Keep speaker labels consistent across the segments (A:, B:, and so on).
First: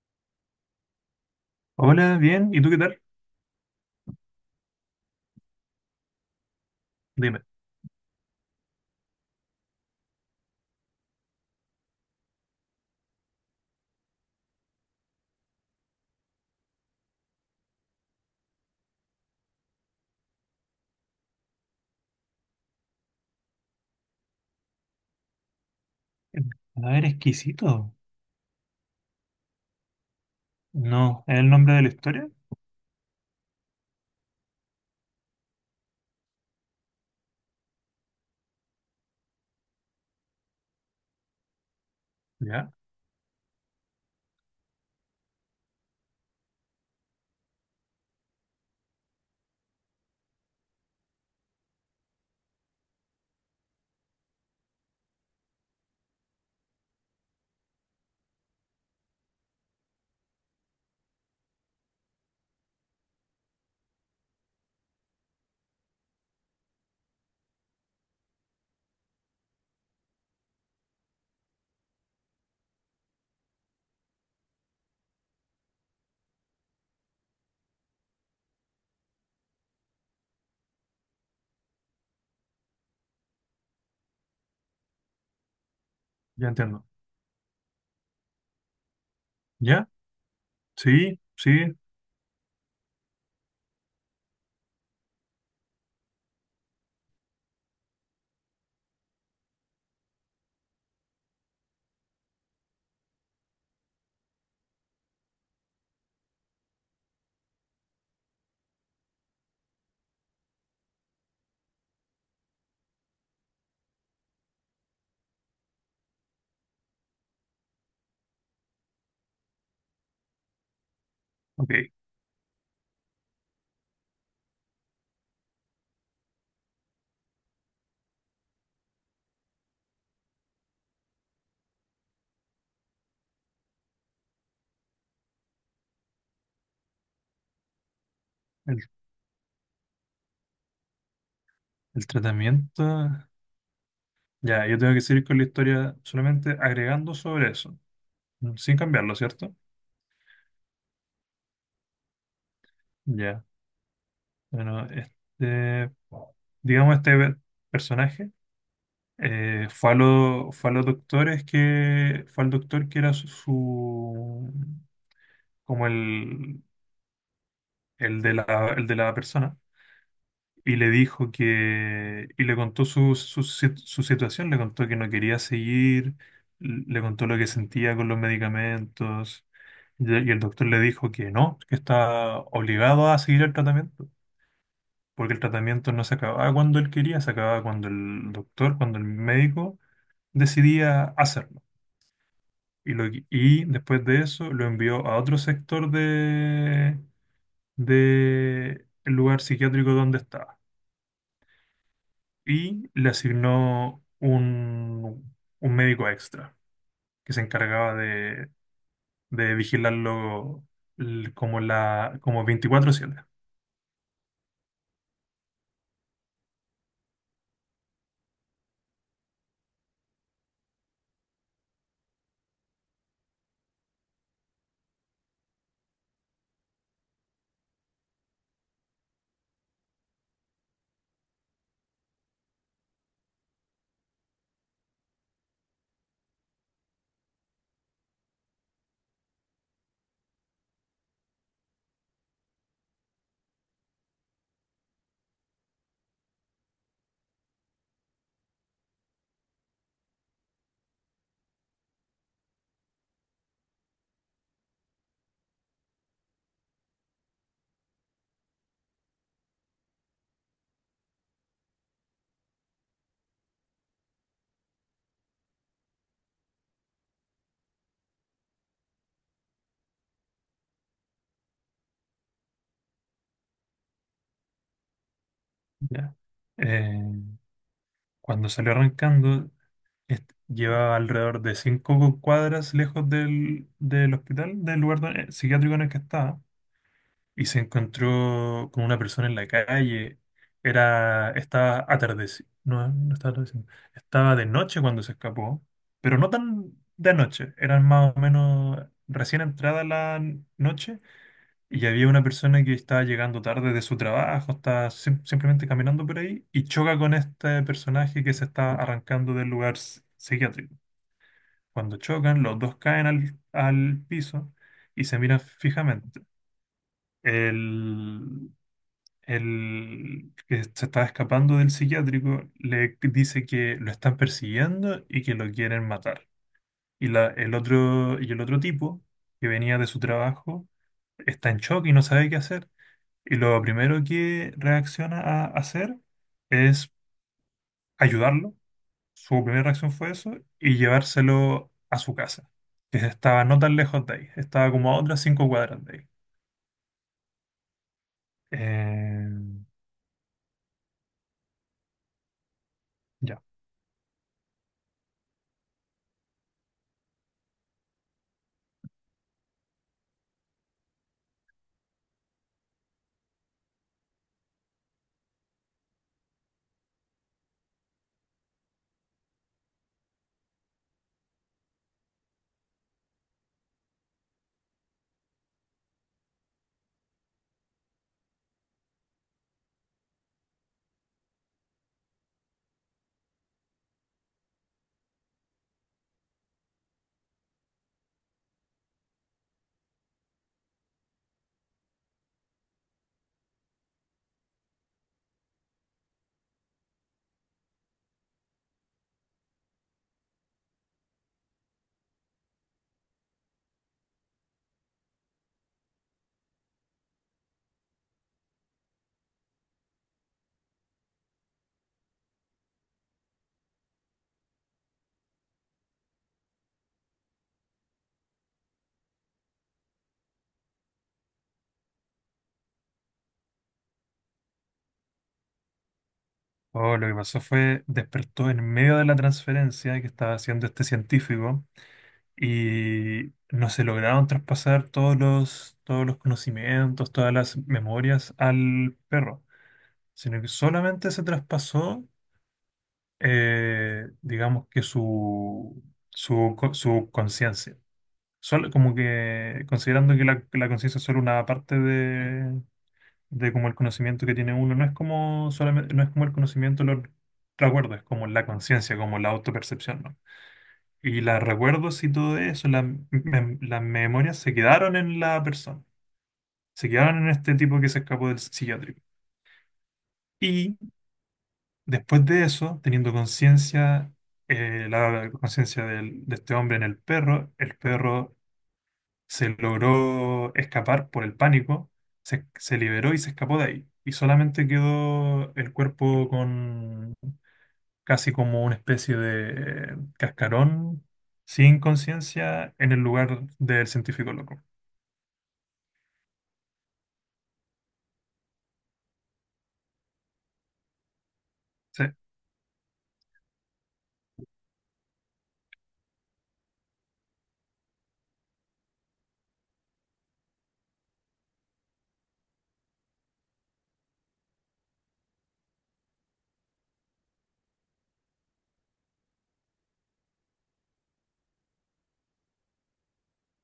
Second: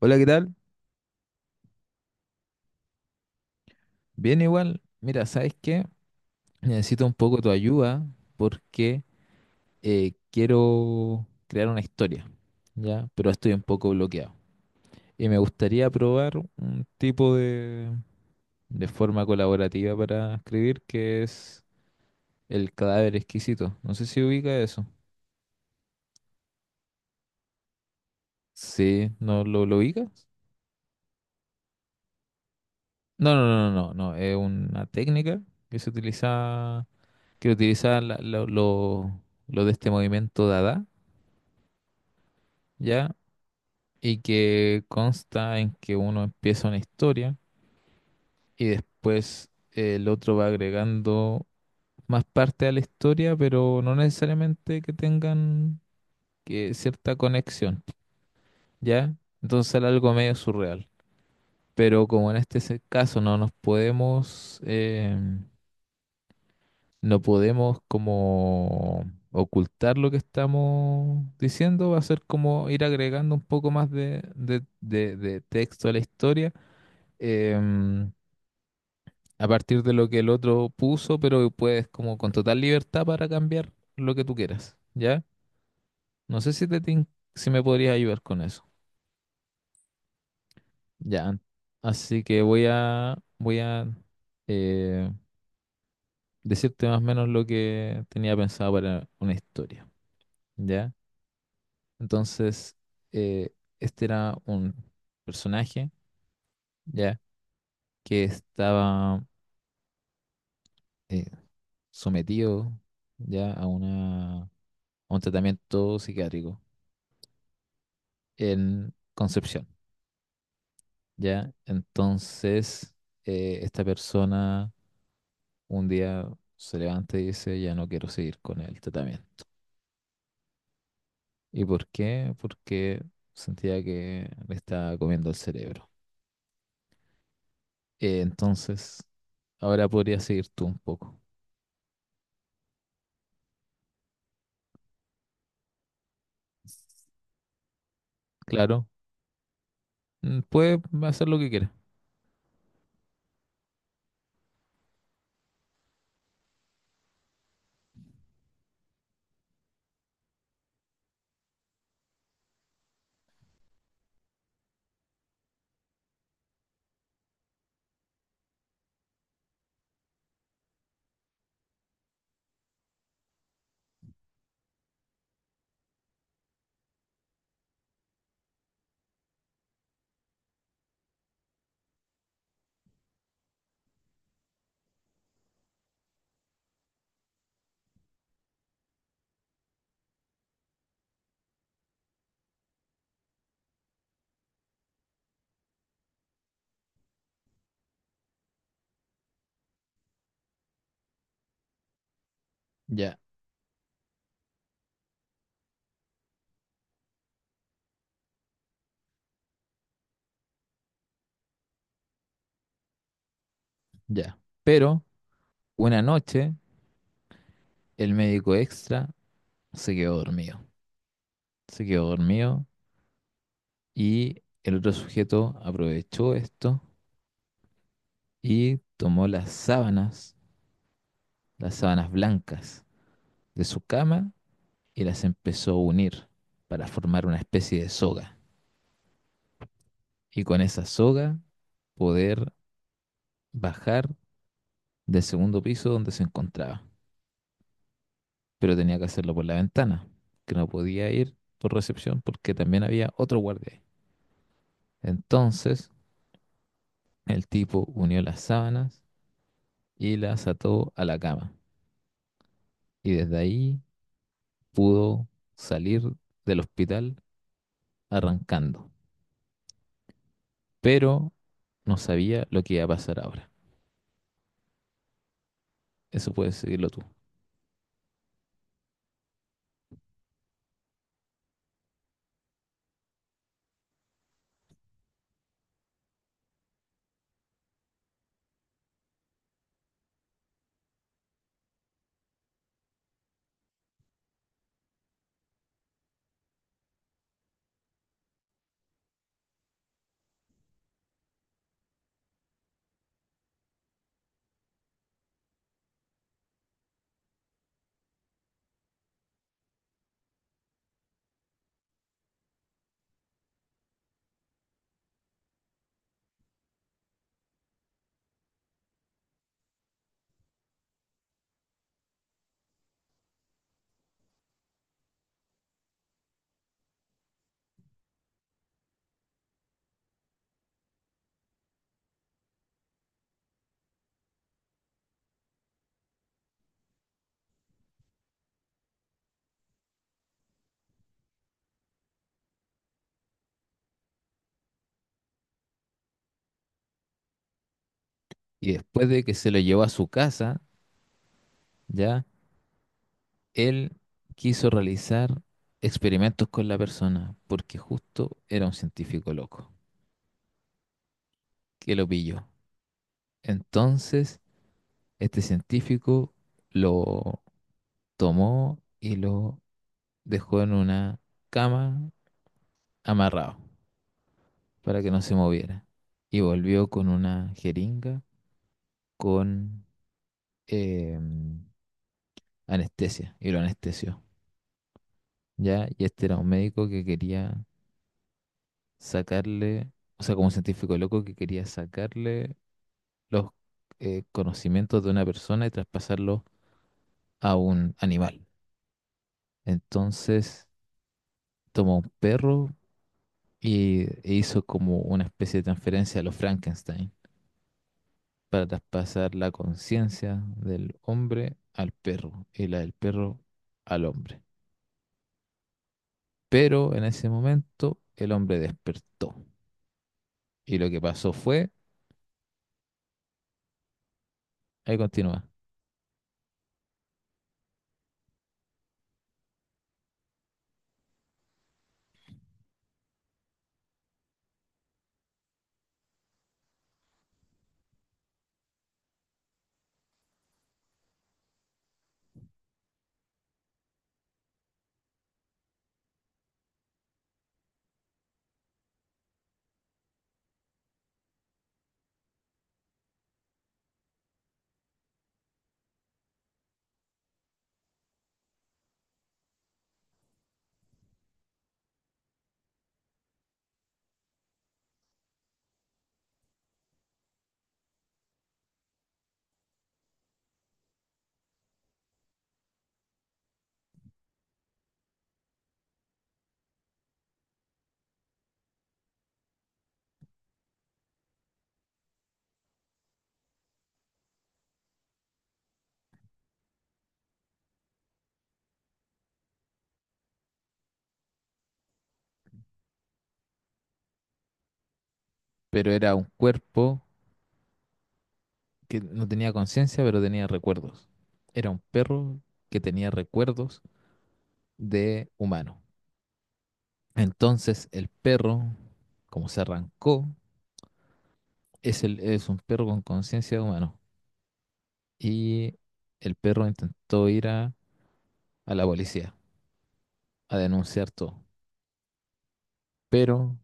A: Hola, ¿qué tal?
B: Hola, bien. ¿Y tú qué tal?
A: Bien igual. Mira, ¿sabes qué? Necesito un poco
B: Dime.
A: tu ayuda porque quiero crear una historia, ¿ya? Pero estoy un poco bloqueado. Y me gustaría probar un tipo de forma colaborativa para escribir que es el cadáver exquisito. No sé si ubica eso.
B: A ver, exquisito.
A: Sí, ¿no lo ubicas?
B: No, ¿es el nombre de la historia?
A: No, no, no, no, no. No. Es una técnica que se utiliza, que utiliza lo de este movimiento Dada,
B: Ya,
A: ¿ya? Y que consta en que uno empieza una historia y después el otro va agregando más parte a la historia, pero no necesariamente que tengan que cierta conexión, ¿ya? Entonces era algo medio surreal. Pero como en caso no nos podemos, no podemos como ocultar lo que estamos diciendo, va a ser como ir agregando un poco más de, de texto a la historia. em, a partir de lo que el otro puso, pero puedes como con total libertad para cambiar lo que tú quieras, ¿ya? No
B: ya
A: sé si te,
B: entiendo.
A: tin- Si me podrías ayudar con eso.
B: ¿Ya? Sí,
A: Ya.
B: sí,
A: Así que voy a eh, decirte más o menos lo que tenía pensado para una historia, ¿ya? Entonces, eh, este era un personaje, ¿ya? Que estaba eh, sometido, ¿ya? A una, a un tratamiento psiquiátrico en Concepción, ¿ya?
B: ok.
A: Entonces, esta persona un día se levanta y dice, ya no quiero seguir con el tratamiento. ¿Y por qué? Porque sentía que me estaba comiendo el cerebro.
B: El,
A: Entonces, ahora podría seguir tú un poco.
B: el tratamiento. Ya, yo tengo que seguir con la historia solamente agregando sobre eso, mm, sin
A: Claro,
B: cambiarlo, ¿cierto?
A: mm, puede hacer lo que quiera.
B: Ya. Bueno, este, digamos, personaje fue a los doctores que, fue al doctor que era como el de la persona. Y le dijo que, y le contó su, su, si- su situación, le contó que no quería seguir, le contó lo que sentía con los medicamentos, y el doctor le dijo que no, que está obligado a seguir el tratamiento, porque el tratamiento no se acababa cuando él quería, se acababa cuando el doctor, cuando el médico decidía hacerlo. Y después de eso lo envió a otro sector de el lugar psiquiátrico donde estaba. Y le
A: Ya,
B: asignó un médico extra que se encargaba de vigilarlo como 24/7.
A: ya. Pero una noche, el médico extra se quedó dormido. Se quedó dormido y el otro sujeto aprovechó esto y tomó las sábanas blancas de su cama y las empezó a unir para formar una especie de soga. Y con esa soga poder bajar del segundo piso donde se encontraba. Pero tenía que hacerlo por la ventana, que no podía ir por recepción porque también había otro guardia ahí. Entonces el tipo unió las sábanas y las ató a la cama. Y desde ahí pudo salir del hospital arrancando. Pero no sabía lo que iba a pasar ahora.
B: ¿Ya?
A: Eso puedes seguirlo tú.
B: Eh, cuando salió arrancando, llevaba alrededor de 5 cuadras lejos del, del hospital, del lugar psiquiátrico en el que estaba, y se encontró con una persona en la calle. Era, estaba atardecido, no, no estaba atardeciendo. Estaba de noche cuando se escapó, pero no tan de noche, eran más o menos recién entrada la noche y había una persona que estaba llegando tarde de su trabajo, estaba simplemente caminando por ahí y choca con este personaje que se está arrancando del lugar psiquiátrico. Cuando chocan, los dos caen al, al piso y se miran fijamente. El, el que se está escapando del psiquiátrico le dice que lo están persiguiendo y que lo quieren matar. Y el otro tipo, que venía de su trabajo, está en shock y no sabe qué hacer. Y lo primero que reacciona a hacer es ayudarlo. Su primera reacción fue eso y llevárselo a su casa, que estaba no tan lejos de ahí, estaba como a otras 5 cuadras de ahí.
A: Y después de
B: Eh,
A: que se lo llevó a su casa, ya,
B: ya.
A: él quiso realizar experimentos con la persona, porque justo era un científico loco, que lo pilló. Entonces, este científico lo tomó y lo dejó en una cama amarrado para que no se moviera. Y volvió con una jeringa con... em, anestesia y lo anestesió, ¿ya? Y este era un médico que quería sacarle, o sea, como un científico loco que quería sacarle los conocimientos de una persona y traspasarlos a un animal. Entonces tomó un perro y e hizo como una especie de transferencia a los Frankenstein para traspasar la conciencia del hombre al perro y la del perro al hombre. Pero en ese momento el hombre despertó y lo que pasó fue... Ahí continúa.
B: Oh, lo que pasó fue, despertó en medio de la transferencia que estaba haciendo este científico y no se lograron traspasar todos los conocimientos, todas las memorias al perro, sino que solamente se traspasó, digamos que su conciencia. Solo, como que considerando que la conciencia es solo una parte de como el conocimiento que tiene uno, no es como solamente, no es como el conocimiento de los recuerdos, es como la conciencia, como la autopercepción, ¿no? Y los recuerdos y todo eso, las memorias se quedaron en la persona, se quedaron en este tipo que se escapó del psiquiátrico. Y después de eso, teniendo conciencia, la conciencia de este hombre en el perro se logró escapar por el pánico, se liberó y se escapó de ahí. Y solamente quedó el cuerpo con casi como una especie de cascarón sin conciencia en el lugar del científico loco.
A: Pero era un cuerpo que no tenía conciencia, pero tenía recuerdos. Era un
B: Sí.
A: perro que tenía recuerdos de humano. Entonces el perro, como se arrancó, es, el, es un perro con conciencia de humano. Y el perro intentó ir a la policía a denunciar todo. Pero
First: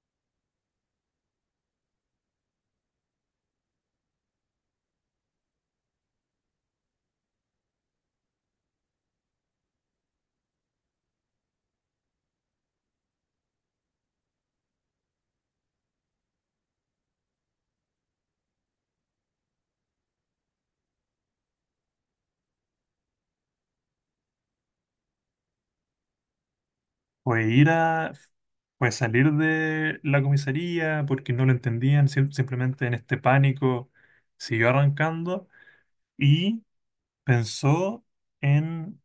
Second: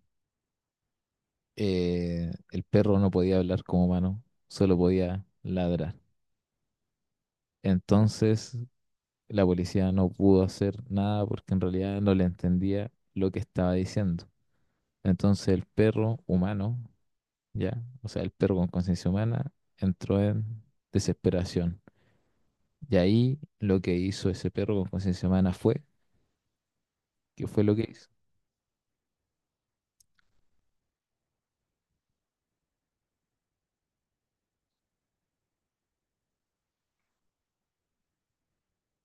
A: el perro no podía hablar como humano, solo podía ladrar. Entonces la policía no pudo hacer nada porque en realidad no le entendía lo que estaba diciendo. Entonces el perro humano, ya, o sea, el perro con conciencia humana, entró en desesperación. Y ahí lo que hizo ese perro con conciencia humana fue,
B: Fue
A: ¿qué fue
B: ir
A: lo que hizo?
B: a... Fue salir de la comisaría porque no lo entendían, simplemente en este pánico siguió arrancando y pensó en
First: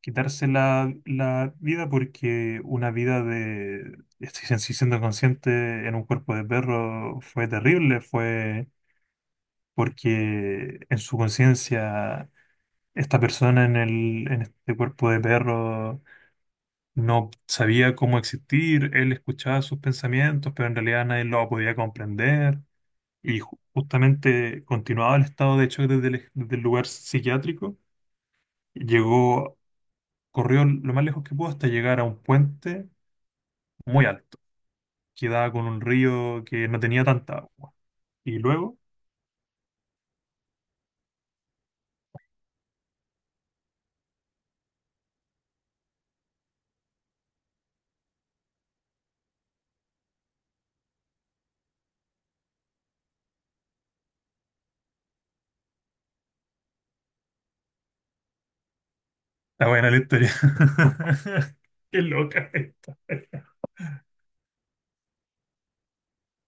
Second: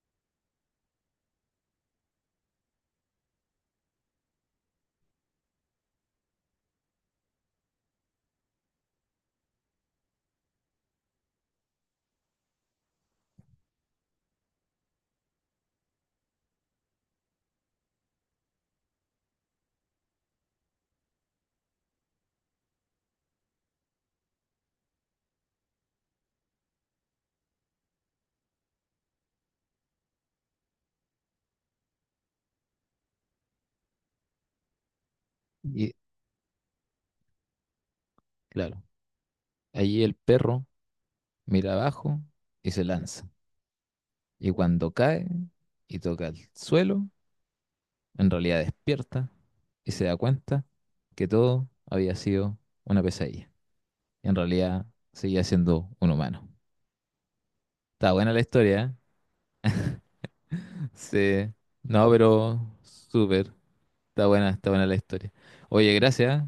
B: quitarse la, la vida porque una vida de, estoy sin siendo consciente, en un cuerpo de perro fue terrible, fue porque en su conciencia esta persona en el, en este cuerpo de perro no sabía cómo existir, él escuchaba sus pensamientos, pero en realidad nadie lo podía comprender y justamente continuaba el estado de hecho desde desde el lugar psiquiátrico, llegó corrió lo más lejos que pudo hasta llegar a un puente muy alto, que daba con un
A: Y
B: río que no tenía tanta agua. Y luego,
A: claro, allí el perro mira abajo y se lanza. Y cuando cae y toca el suelo, en realidad despierta y se da cuenta que todo había sido una pesadilla. En realidad seguía siendo un humano. Está buena la historia,
B: está buena la historia.
A: ¿eh? Sí.
B: Qué
A: No,
B: loca.
A: pero
B: Eh.
A: súper. Está buena la historia. Oye, gracias.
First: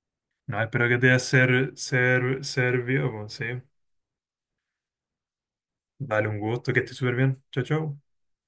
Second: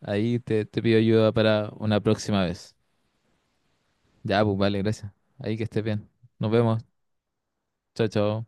A: Ahí
B: No,
A: te
B: espero que
A: pido
B: te haya
A: ayuda para una próxima vez.
B: servido, pues, sí.
A: Ya, pues vale, gracias. Ahí que estés bien.
B: Dale un
A: Nos
B: gusto, que
A: vemos.
B: estés súper bien. Chao, chao.
A: Chao, chao.